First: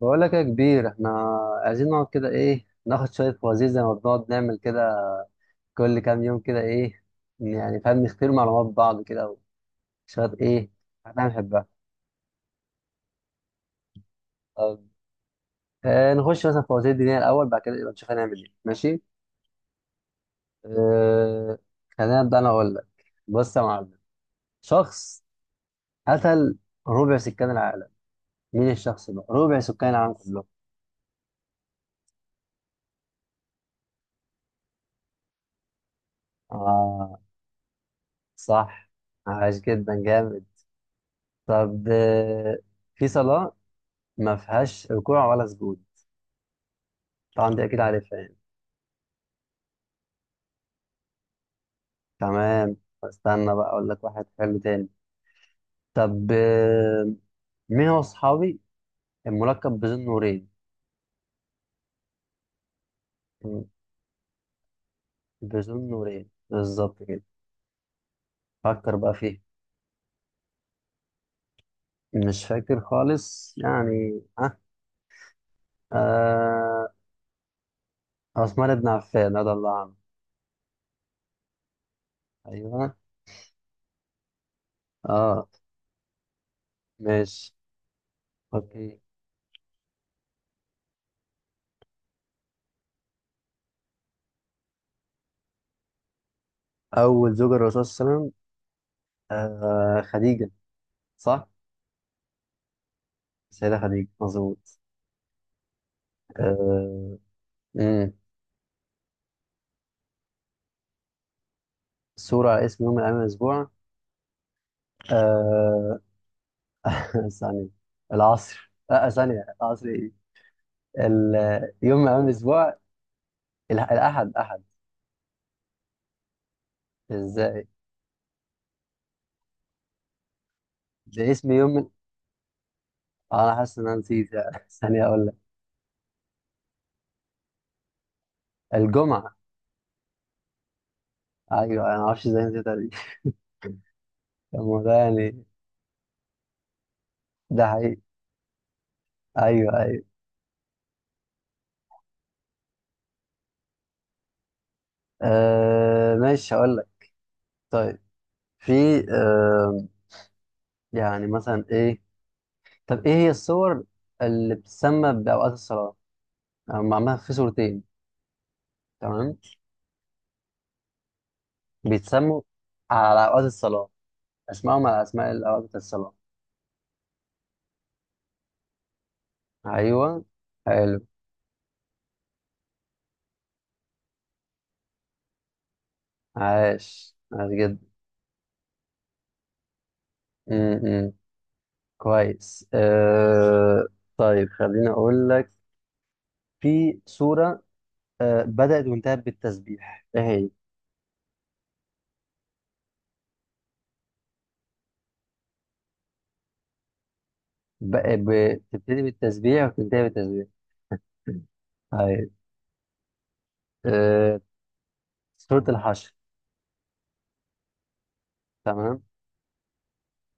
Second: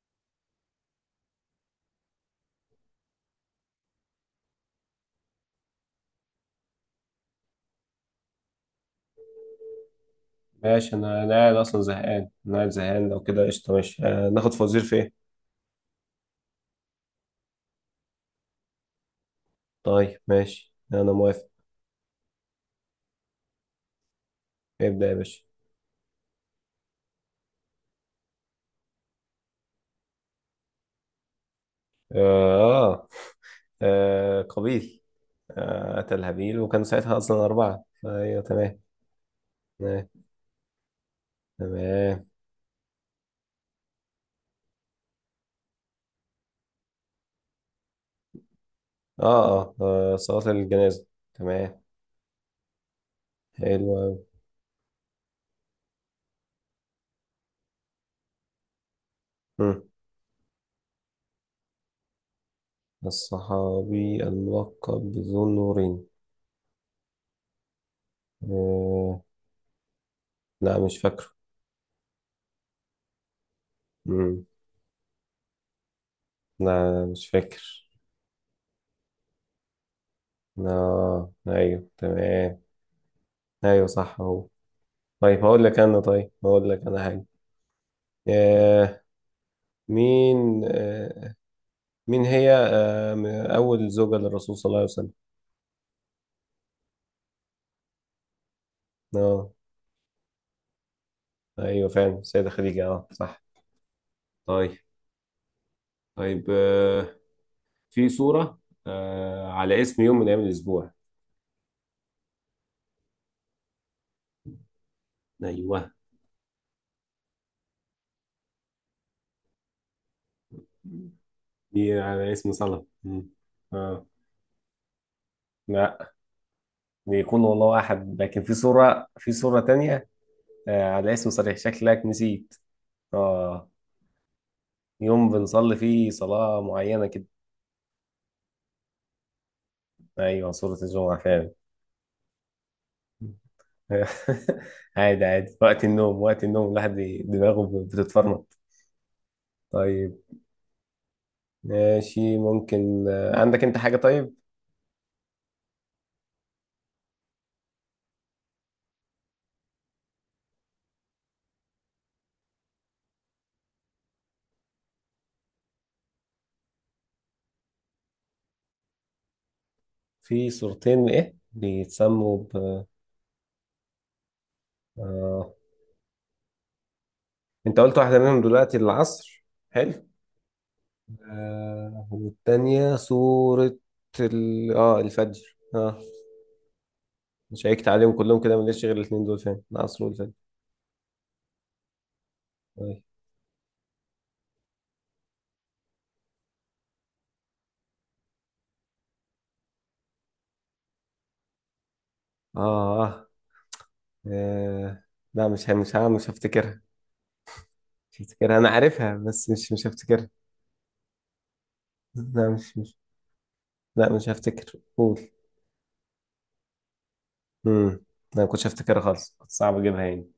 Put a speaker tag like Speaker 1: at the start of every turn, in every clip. Speaker 1: بقول لك يا كبير، احنا عايزين نقعد كده ايه ناخد شوية فوازير زي ما بنقعد نعمل كده كل كام يوم كده ايه يعني، فاهم؟ نختبر معلومات بعض كده وشوية ايه.
Speaker 2: ماشي، انا
Speaker 1: احنا
Speaker 2: انا قاعد
Speaker 1: بنحبها.
Speaker 2: اصلا زهقان انا قاعد زهقان لو كده قشطه. ماشي، ناخد فوازير
Speaker 1: طب
Speaker 2: في ايه؟
Speaker 1: نخش مثلا في فوازير الدنيا الأول، بعد كده يبقى نشوف هنعمل ايه. ماشي.
Speaker 2: طيب ماشي انا موافق.
Speaker 1: آه خلينا نبدأ، أنا أقول لك. بص يا معلم،
Speaker 2: ابدا يا
Speaker 1: شخص
Speaker 2: باشا.
Speaker 1: قتل ربع سكان العالم، مين الشخص ده؟ ربع سكان العالم كلهم.
Speaker 2: اه, قابيل. اتى الهابيل وكانوا ساعتها
Speaker 1: آه
Speaker 2: اصلا اربعه. ايوه تمام.
Speaker 1: صح، عاش، جدا
Speaker 2: تمام.
Speaker 1: جامد. طب
Speaker 2: تمام.
Speaker 1: في صلاة ما فيهاش ركوع ولا سجود، طبعا دي اكيد عارفها يعني.
Speaker 2: صلاه الجنازه. تمام.
Speaker 1: تمام، استنى بقى اقول
Speaker 2: حلو
Speaker 1: لك
Speaker 2: أوي.
Speaker 1: واحد حلو تاني. طب، مين هو صحابي الملقب
Speaker 2: مم.
Speaker 1: بذو النورين؟ م-
Speaker 2: الصحابي الملقب بذو
Speaker 1: بذو
Speaker 2: النورين.
Speaker 1: النورين بالظبط كده، فكر بقى
Speaker 2: آه.
Speaker 1: فيه.
Speaker 2: لا مش فاكره.
Speaker 1: مش فاكر خالص يعني
Speaker 2: مم.
Speaker 1: اه, آه.
Speaker 2: لا مش فاكر.
Speaker 1: عثمان بن عفان رضي الله عنه.
Speaker 2: اه ايوه تمام.
Speaker 1: ايوه
Speaker 2: ايوه صح هو. طيب،
Speaker 1: اه
Speaker 2: هقول لك انا حاجه.
Speaker 1: ماشي، اوكي.
Speaker 2: آه مين آه مين هي اول زوجة للرسول صلى الله عليه وسلم.
Speaker 1: اول زوجة للرسول صلى الله عليه وسلم.
Speaker 2: اه
Speaker 1: خديجة، صح،
Speaker 2: ايوه فعلا السيدة خديجة. اه صح.
Speaker 1: سيدة خديجة
Speaker 2: طيب.
Speaker 1: مظبوط.
Speaker 2: طيب. في
Speaker 1: آه.
Speaker 2: سورة على اسم يوم من ايام الاسبوع.
Speaker 1: صورة على اسم يوم من أيام الأسبوع.
Speaker 2: ايوه،
Speaker 1: آه ثانية، العصر، ثانية العصر إيه؟
Speaker 2: دي
Speaker 1: يوم من أيام
Speaker 2: على اسم
Speaker 1: الأسبوع.
Speaker 2: صلاة. مم. اه
Speaker 1: الأحد، أحد.
Speaker 2: لا، بيكون
Speaker 1: إزاي؟
Speaker 2: والله احد، لكن في صورة تانية. على
Speaker 1: ده
Speaker 2: اسم
Speaker 1: اسم
Speaker 2: صريح،
Speaker 1: يوم من
Speaker 2: شكلك نسيت.
Speaker 1: آه، أنا
Speaker 2: اه،
Speaker 1: حاسس إن أنا نسيت يعني. ثانية أقول
Speaker 2: يوم
Speaker 1: لك.
Speaker 2: بنصلي فيه صلاة معينة كده.
Speaker 1: الجمعة.
Speaker 2: ايوه، صورة الجمعة فعلا.
Speaker 1: أيوه، أنا معرفش إزاي نسيتها دي. الموضوع ده
Speaker 2: عادي
Speaker 1: يعني
Speaker 2: عادي، وقت النوم وقت النوم الواحد
Speaker 1: ده
Speaker 2: دماغه
Speaker 1: حقيقي.
Speaker 2: بتتفرمط.
Speaker 1: أيوه، أيوه.
Speaker 2: طيب ماشي، ممكن، عندك انت حاجة؟ طيب.
Speaker 1: ماشي هقول لك. طيب في آه يعني مثلا إيه؟ طب إيه هي الصور اللي بتسمى بأوقات الصلاة؟ أو معمولة في صورتين. تمام،
Speaker 2: في صورتين، ايه
Speaker 1: بيتسموا
Speaker 2: بيتسموا ب؟
Speaker 1: على أوقات الصلاة، أسمائهم على أسماء
Speaker 2: آه.
Speaker 1: الأوقات بتاعت الصلاة.
Speaker 2: انت قلت واحدة منهم دلوقتي العصر. حلو.
Speaker 1: أيوه، حلو.
Speaker 2: آه. والتانية صورة ال... اه الفجر، اه.
Speaker 1: عاش، عاش جدا.
Speaker 2: شيكت عليهم كلهم كده، مليش غير الاتنين دول، فين العصر والفجر.
Speaker 1: م-م. كويس
Speaker 2: طيب.
Speaker 1: أه... طيب، خليني أقول لك، في سورة بدأت وانتهت بالتسبيح، إيه هي؟
Speaker 2: اه اه آه، لا، مش هفتكرها.
Speaker 1: ب...
Speaker 2: مش هفتكرها،
Speaker 1: ب...
Speaker 2: انا
Speaker 1: بتبتدي
Speaker 2: عارفها بس
Speaker 1: بالتسبيح
Speaker 2: مش
Speaker 1: وبتنتهي
Speaker 2: هفتكرها.
Speaker 1: بالتسبيح. طيب
Speaker 2: لا مش. لا مش
Speaker 1: أه...
Speaker 2: هفتكر، قول.
Speaker 1: سورة الحشر.
Speaker 2: امم لا، ما كنتش هفتكرها
Speaker 1: تمام.
Speaker 2: خالص، كنت صعب اجيبها يعني.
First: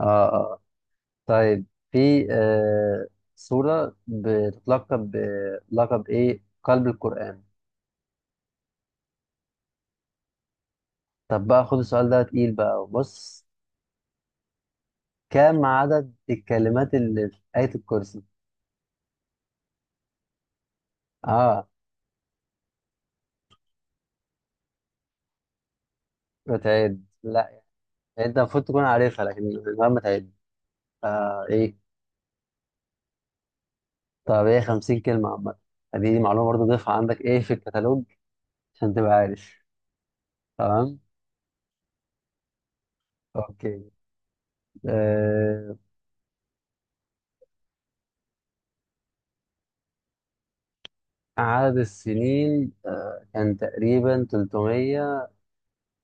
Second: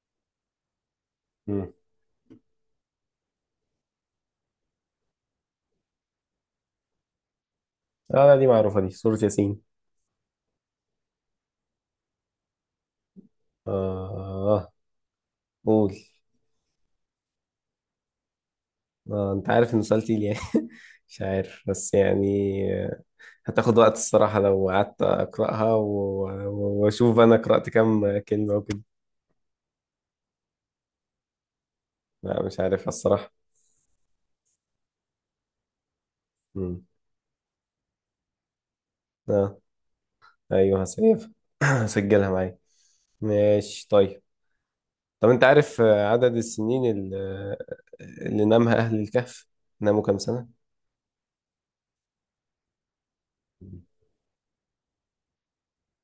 Speaker 1: آه آه طيب
Speaker 2: امم
Speaker 1: في سورة بتتلقب بلقب إيه؟ قلب القرآن.
Speaker 2: اه، لا دي معروفة، دي سورة ياسين.
Speaker 1: طب بقى خد السؤال ده تقيل بقى، بص:
Speaker 2: اه.
Speaker 1: كم
Speaker 2: قول.
Speaker 1: عدد الكلمات اللي في آية الكرسي؟
Speaker 2: انت عارف انه سؤال تقيل يعني. مش عارف
Speaker 1: اه،
Speaker 2: بس يعني. آه، هتاخد وقت الصراحة لو قعدت اقراها
Speaker 1: بتعد؟
Speaker 2: واشوف انا
Speaker 1: لا،
Speaker 2: قرأت كام
Speaker 1: انت
Speaker 2: كلمة
Speaker 1: المفروض
Speaker 2: وكده.
Speaker 1: تكون عارفها، لكن مهما تعد. ايه،
Speaker 2: لا مش عارفها الصراحة.
Speaker 1: طب هي 50 كلمة عامة. دي معلومة برضه،
Speaker 2: امم
Speaker 1: ضيفها عندك ايه في الكتالوج عشان تبقى عارف.
Speaker 2: اه ايوه،
Speaker 1: تمام،
Speaker 2: هسيبها. هسجلها معايا. ماشي
Speaker 1: اوكي.
Speaker 2: طيب. طب انت
Speaker 1: آه
Speaker 2: عارف، عدد السنين اللي نامها اهل الكهف؟ ناموا كام سنة؟
Speaker 1: عدد السنين، كان تقريبا 300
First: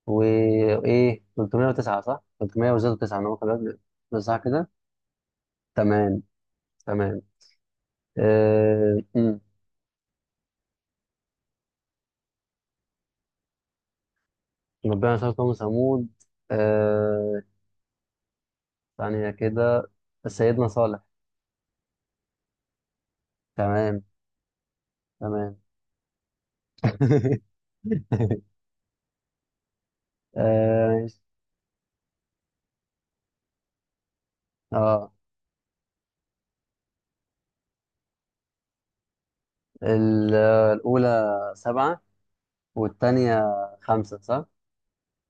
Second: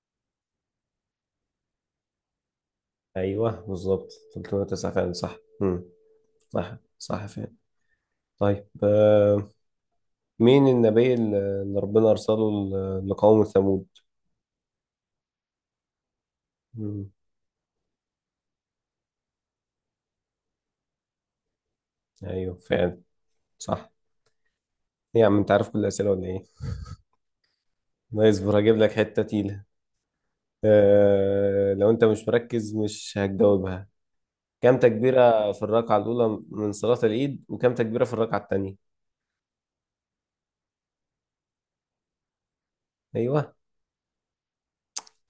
Speaker 1: وايه، 309. صح، 300 وزادوا 9، انا
Speaker 2: ايوه
Speaker 1: ممكن
Speaker 2: بالظبط،
Speaker 1: صح كده.
Speaker 2: 309 فعلا صح. امم
Speaker 1: تمام،
Speaker 2: صح
Speaker 1: تمام.
Speaker 2: صح فعلا. طيب،
Speaker 1: آه
Speaker 2: مين النبي اللي ربنا ارسله لقوم ثمود؟
Speaker 1: ربنا شاء قوم ثمود.
Speaker 2: مم.
Speaker 1: آه ثانية كده، سيدنا صالح.
Speaker 2: ايوه فعلا صح.
Speaker 1: تمام،
Speaker 2: ايه يا عم، انت
Speaker 1: تمام.
Speaker 2: عارف كل الاسئله ولا ايه؟ لا اصبر، هجيب لك حته تقيله.
Speaker 1: ماشي.
Speaker 2: لو انت مش مركز مش هتجاوبها. كم
Speaker 1: اه
Speaker 2: تكبيره في الركعه الاولى من صلاه العيد، وكم تكبيره في الركعه الثانيه؟
Speaker 1: ال- الأولى سبعة، والتانية
Speaker 2: ايوه.
Speaker 1: خمسة، صح؟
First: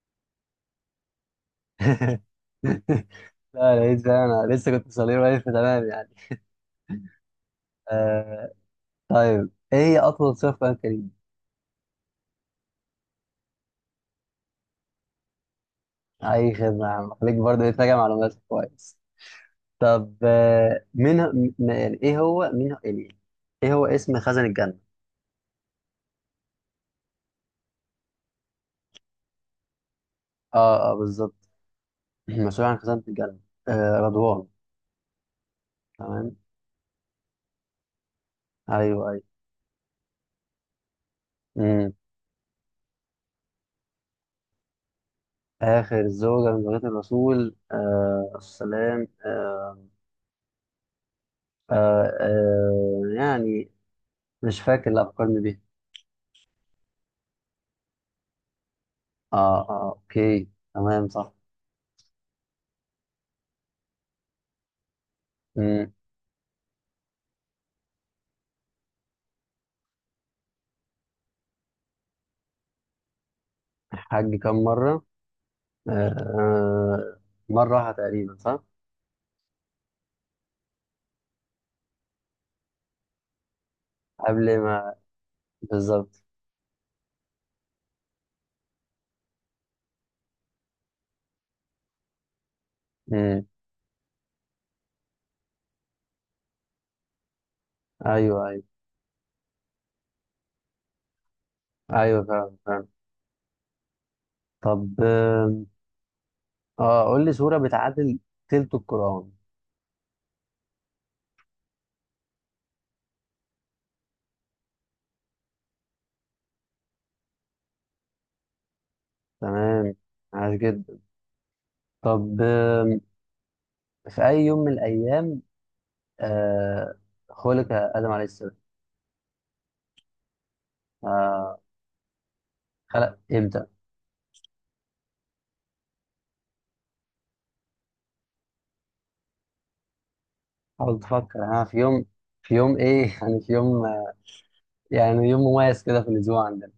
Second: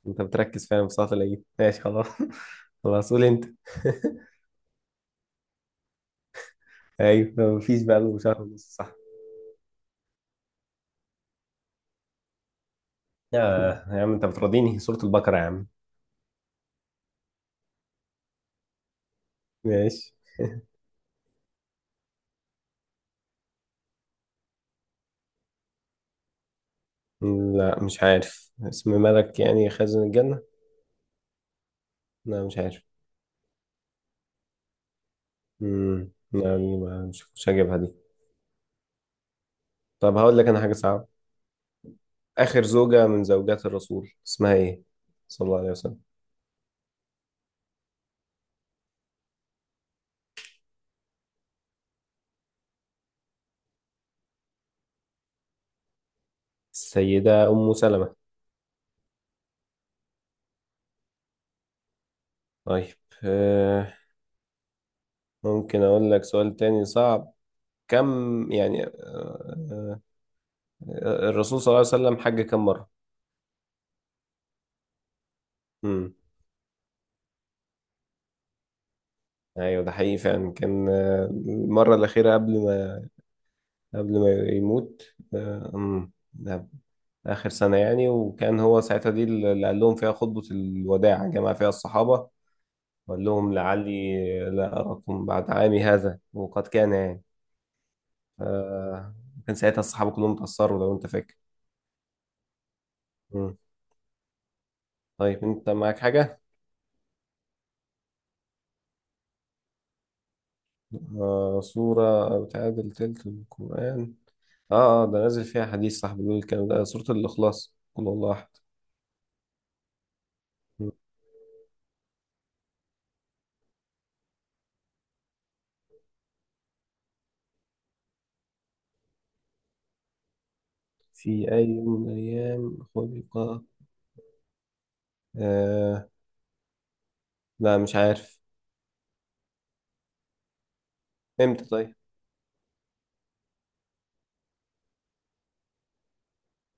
Speaker 2: انت بتركز فعلا في صلاة العيد، ماشي خلاص. خلاص، قول انت.
Speaker 1: لا، لقيت بقى، أنا لسه كنت صغير واقف، تمام يعني.
Speaker 2: ايوه مفيش بقى له شهر
Speaker 1: آه
Speaker 2: ونص، صح؟
Speaker 1: طيب، إيه هي أطول سورة في القرآن الكريم؟
Speaker 2: يا عم انت بتراضيني، سورة البقرة يا عم.
Speaker 1: أي خدمة يا عم، خليك برضه إيه تراجع معلوماتك كويس.
Speaker 2: ماشي.
Speaker 1: طب آه مين ه- م- يعني إيه هو مين ه- يعني إيه هو اسم خزن الجنة؟
Speaker 2: لا مش عارف اسم ملك يعني خازن الجنة.
Speaker 1: اه بالظبط.
Speaker 2: لا مش
Speaker 1: مسؤول عن
Speaker 2: عارف.
Speaker 1: خزانة الجنة. رضوان. تمام،
Speaker 2: يعني مش هجيبها دي.
Speaker 1: ايوه، ايوه.
Speaker 2: طب هقول لك انا حاجة صعبة.
Speaker 1: مم.
Speaker 2: آخر زوجة من زوجات الرسول اسمها ايه، صلى الله عليه
Speaker 1: آخر
Speaker 2: وسلم؟
Speaker 1: الزوجة من زوجات الرسول، السلام. آه يعني مش فاكر، لا فكرني بيها.
Speaker 2: السيدة أم سلمة.
Speaker 1: اه اوكي تمام، صح.
Speaker 2: طيب. آه ممكن
Speaker 1: مم.
Speaker 2: اقول لك سؤال تاني صعب. كم يعني آه الرسول صلى الله عليه وسلم حج كم مرة؟
Speaker 1: حج كم مرة؟ آه
Speaker 2: امم
Speaker 1: آه، مرة واحدة تقريبا، صح؟
Speaker 2: ايوه، ده حقيقي فعلا. كان، المرة الأخيرة قبل ما
Speaker 1: قبل ما...
Speaker 2: يموت.
Speaker 1: بالظبط.
Speaker 2: ده آخر سنة يعني، وكان هو ساعتها دي اللي قال لهم فيها خطبة الوداع، جمع فيها الصحابة وقال
Speaker 1: مم.
Speaker 2: لهم لعلي لا أراكم بعد عامي هذا، وقد كان يعني.
Speaker 1: ايوه، ايوه،
Speaker 2: آه، كان ساعتها الصحابة كلهم اتأثروا، لو أنت فاكر.
Speaker 1: ايوه فعلا، فعلا.
Speaker 2: مم.
Speaker 1: طب
Speaker 2: طيب أنت معاك حاجة؟
Speaker 1: قول لي سورة بتعادل تلت القرآن.
Speaker 2: سورة بتعادل تلت القرآن. اه اه، ده نازل فيها حديث صاحبي بيقول الكلام ده، سورة الإخلاص، قل هو الله أحد.
Speaker 1: تمام، عاش جدا. طب في أي يوم من الأيام آه، خلق آدم عليه السلام
Speaker 2: في
Speaker 1: آه،
Speaker 2: أي يوم من الأيام
Speaker 1: خلق
Speaker 2: خلق؟
Speaker 1: إمتى؟
Speaker 2: آه لا مش عارف.
Speaker 1: حاول تفكر، أنا
Speaker 2: امتى
Speaker 1: في
Speaker 2: طيب؟
Speaker 1: يوم. في يوم إيه؟ يعني في يوم يعني يوم مميز كده في الأسبوع عندنا.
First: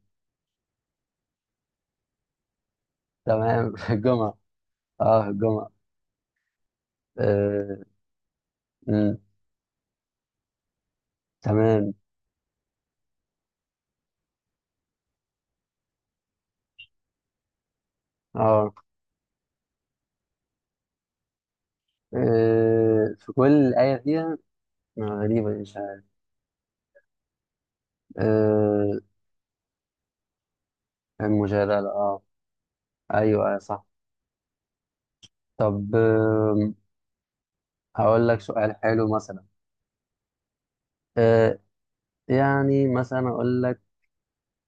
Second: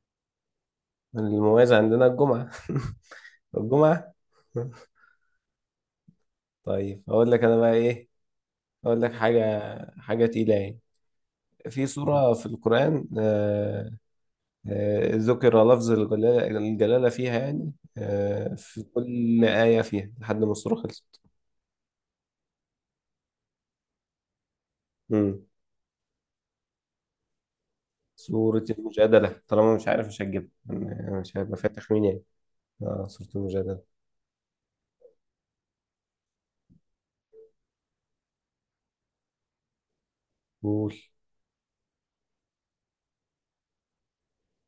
Speaker 2: المميز عندنا الجمعة.
Speaker 1: تمام. في
Speaker 2: الجمعة.
Speaker 1: الجمعة. أه، في الجمعة.
Speaker 2: طيب أقول لك أنا بقى
Speaker 1: آه،
Speaker 2: إيه. أقول لك
Speaker 1: مم،
Speaker 2: حاجة، حاجة تقيلة يعني. في
Speaker 1: تمام
Speaker 2: سورة في القرآن، ذكر لفظ الجلالة, فيها يعني،
Speaker 1: أه
Speaker 2: في كل آية فيها لحد ما السورة خلصت.
Speaker 1: آه، في كل آية فيها.
Speaker 2: مم.
Speaker 1: غريبة دي، مش عارف.
Speaker 2: سورة
Speaker 1: آه،
Speaker 2: المجادلة، طالما مش عارف مش هتجيبها. أنا مش هيبقى
Speaker 1: المجادلة
Speaker 2: فاتح مين
Speaker 1: أه
Speaker 2: يعني. اه سورة
Speaker 1: أيوه، أيوة،
Speaker 2: المجادلة.
Speaker 1: صح. طب هقول لك سؤال حلو مثلا.
Speaker 2: قول.
Speaker 1: آه، يعني مثلا اقول لك.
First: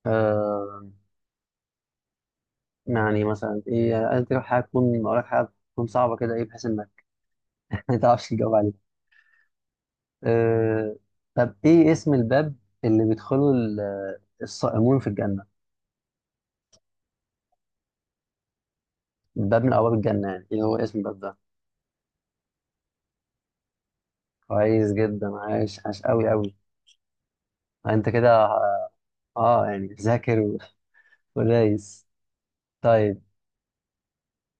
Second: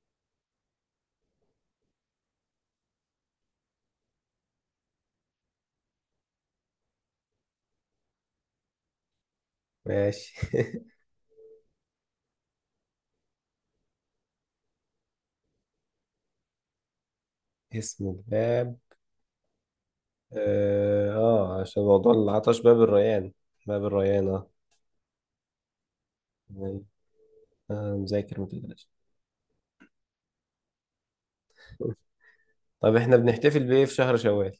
Speaker 1: آه يعني مثلا ايه، انت حاجه تكون اقول لك حاجه تكون صعبه كده ايه، بحيث انك ما تعرفش تجاوب عليها.
Speaker 2: ماشي.
Speaker 1: آه طب ايه اسم الباب اللي بيدخله الصائمون في الجنه؟
Speaker 2: اسم الباب.
Speaker 1: الباب من ابواب الجنه، يعني ايه هو اسم الباب ده؟
Speaker 2: عشان موضوع العطش، باب الريان. باب الريان، اه.
Speaker 1: كويس جدا، عايش، عايش قوي، قوي.
Speaker 2: تمام.
Speaker 1: انت
Speaker 2: مذاكر ما
Speaker 1: كده
Speaker 2: تقلقش.
Speaker 1: اه يعني ذاكر، ودايس.
Speaker 2: طب احنا
Speaker 1: طيب
Speaker 2: بنحتفل بإيه في شهر شوال؟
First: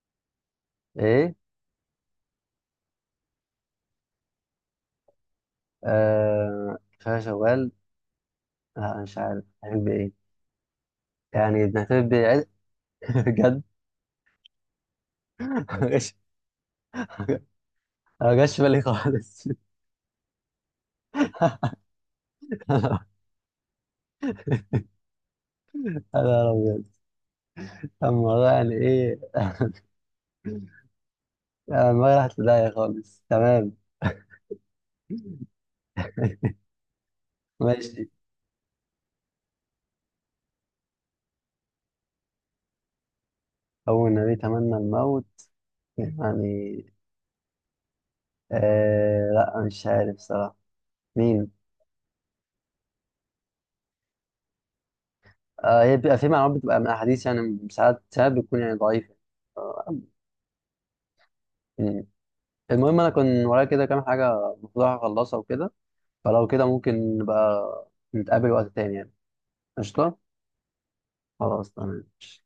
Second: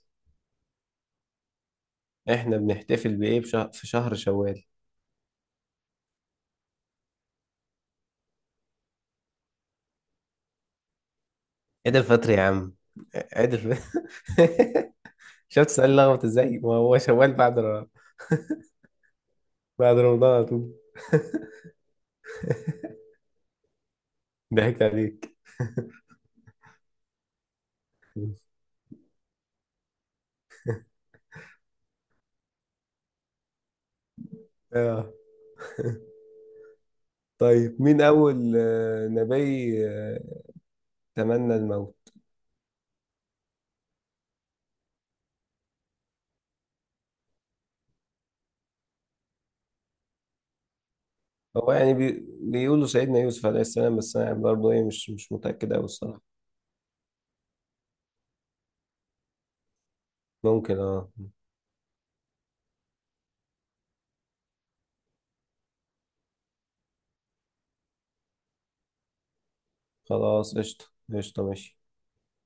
Speaker 1: ايه،
Speaker 2: احنا بنحتفل بإيه في شهر شوال؟
Speaker 1: كفايه شوال، لا مش عارف هنعمل بايه، يعني
Speaker 2: عيد الفطر يا
Speaker 1: نعتبر
Speaker 2: عم. عيد
Speaker 1: بجد.
Speaker 2: الفطر. شفت سؤال
Speaker 1: بجد.
Speaker 2: لخبط ازاي؟ ما هو شوال بعد
Speaker 1: أنا ما جاش في بالي خالص.
Speaker 2: بعد رمضان على طول. ضحكت عليك.
Speaker 1: يا نهار أبيض، الموضوع يعني إيه. ما راحت في داهية خالص، تمام.
Speaker 2: طيب، مين
Speaker 1: ماشي.
Speaker 2: أول، نبي، تمنى الموت؟
Speaker 1: أول نبي تمنى الموت يعني. لا مش عارف صراحة مين.
Speaker 2: هو يعني بيقولوا سيدنا يوسف عليه السلام، بس أنا برضه إيه مش متأكد أوي
Speaker 1: هي بيبقى في
Speaker 2: الصراحة.
Speaker 1: معلومات بتبقى من أحاديث يعني، ساعات ساعات بتكون يعني ضعيفة. آه،
Speaker 2: ممكن
Speaker 1: مم. المهم، أنا كان ورايا كده كام حاجة المفروض أخلصها وكده، فلو كده ممكن نبقى نتقابل وقت تاني يعني. قشطة.
Speaker 2: خلاص قشطة. قشطة
Speaker 1: خلاص،
Speaker 2: ماشي.
Speaker 1: تمام.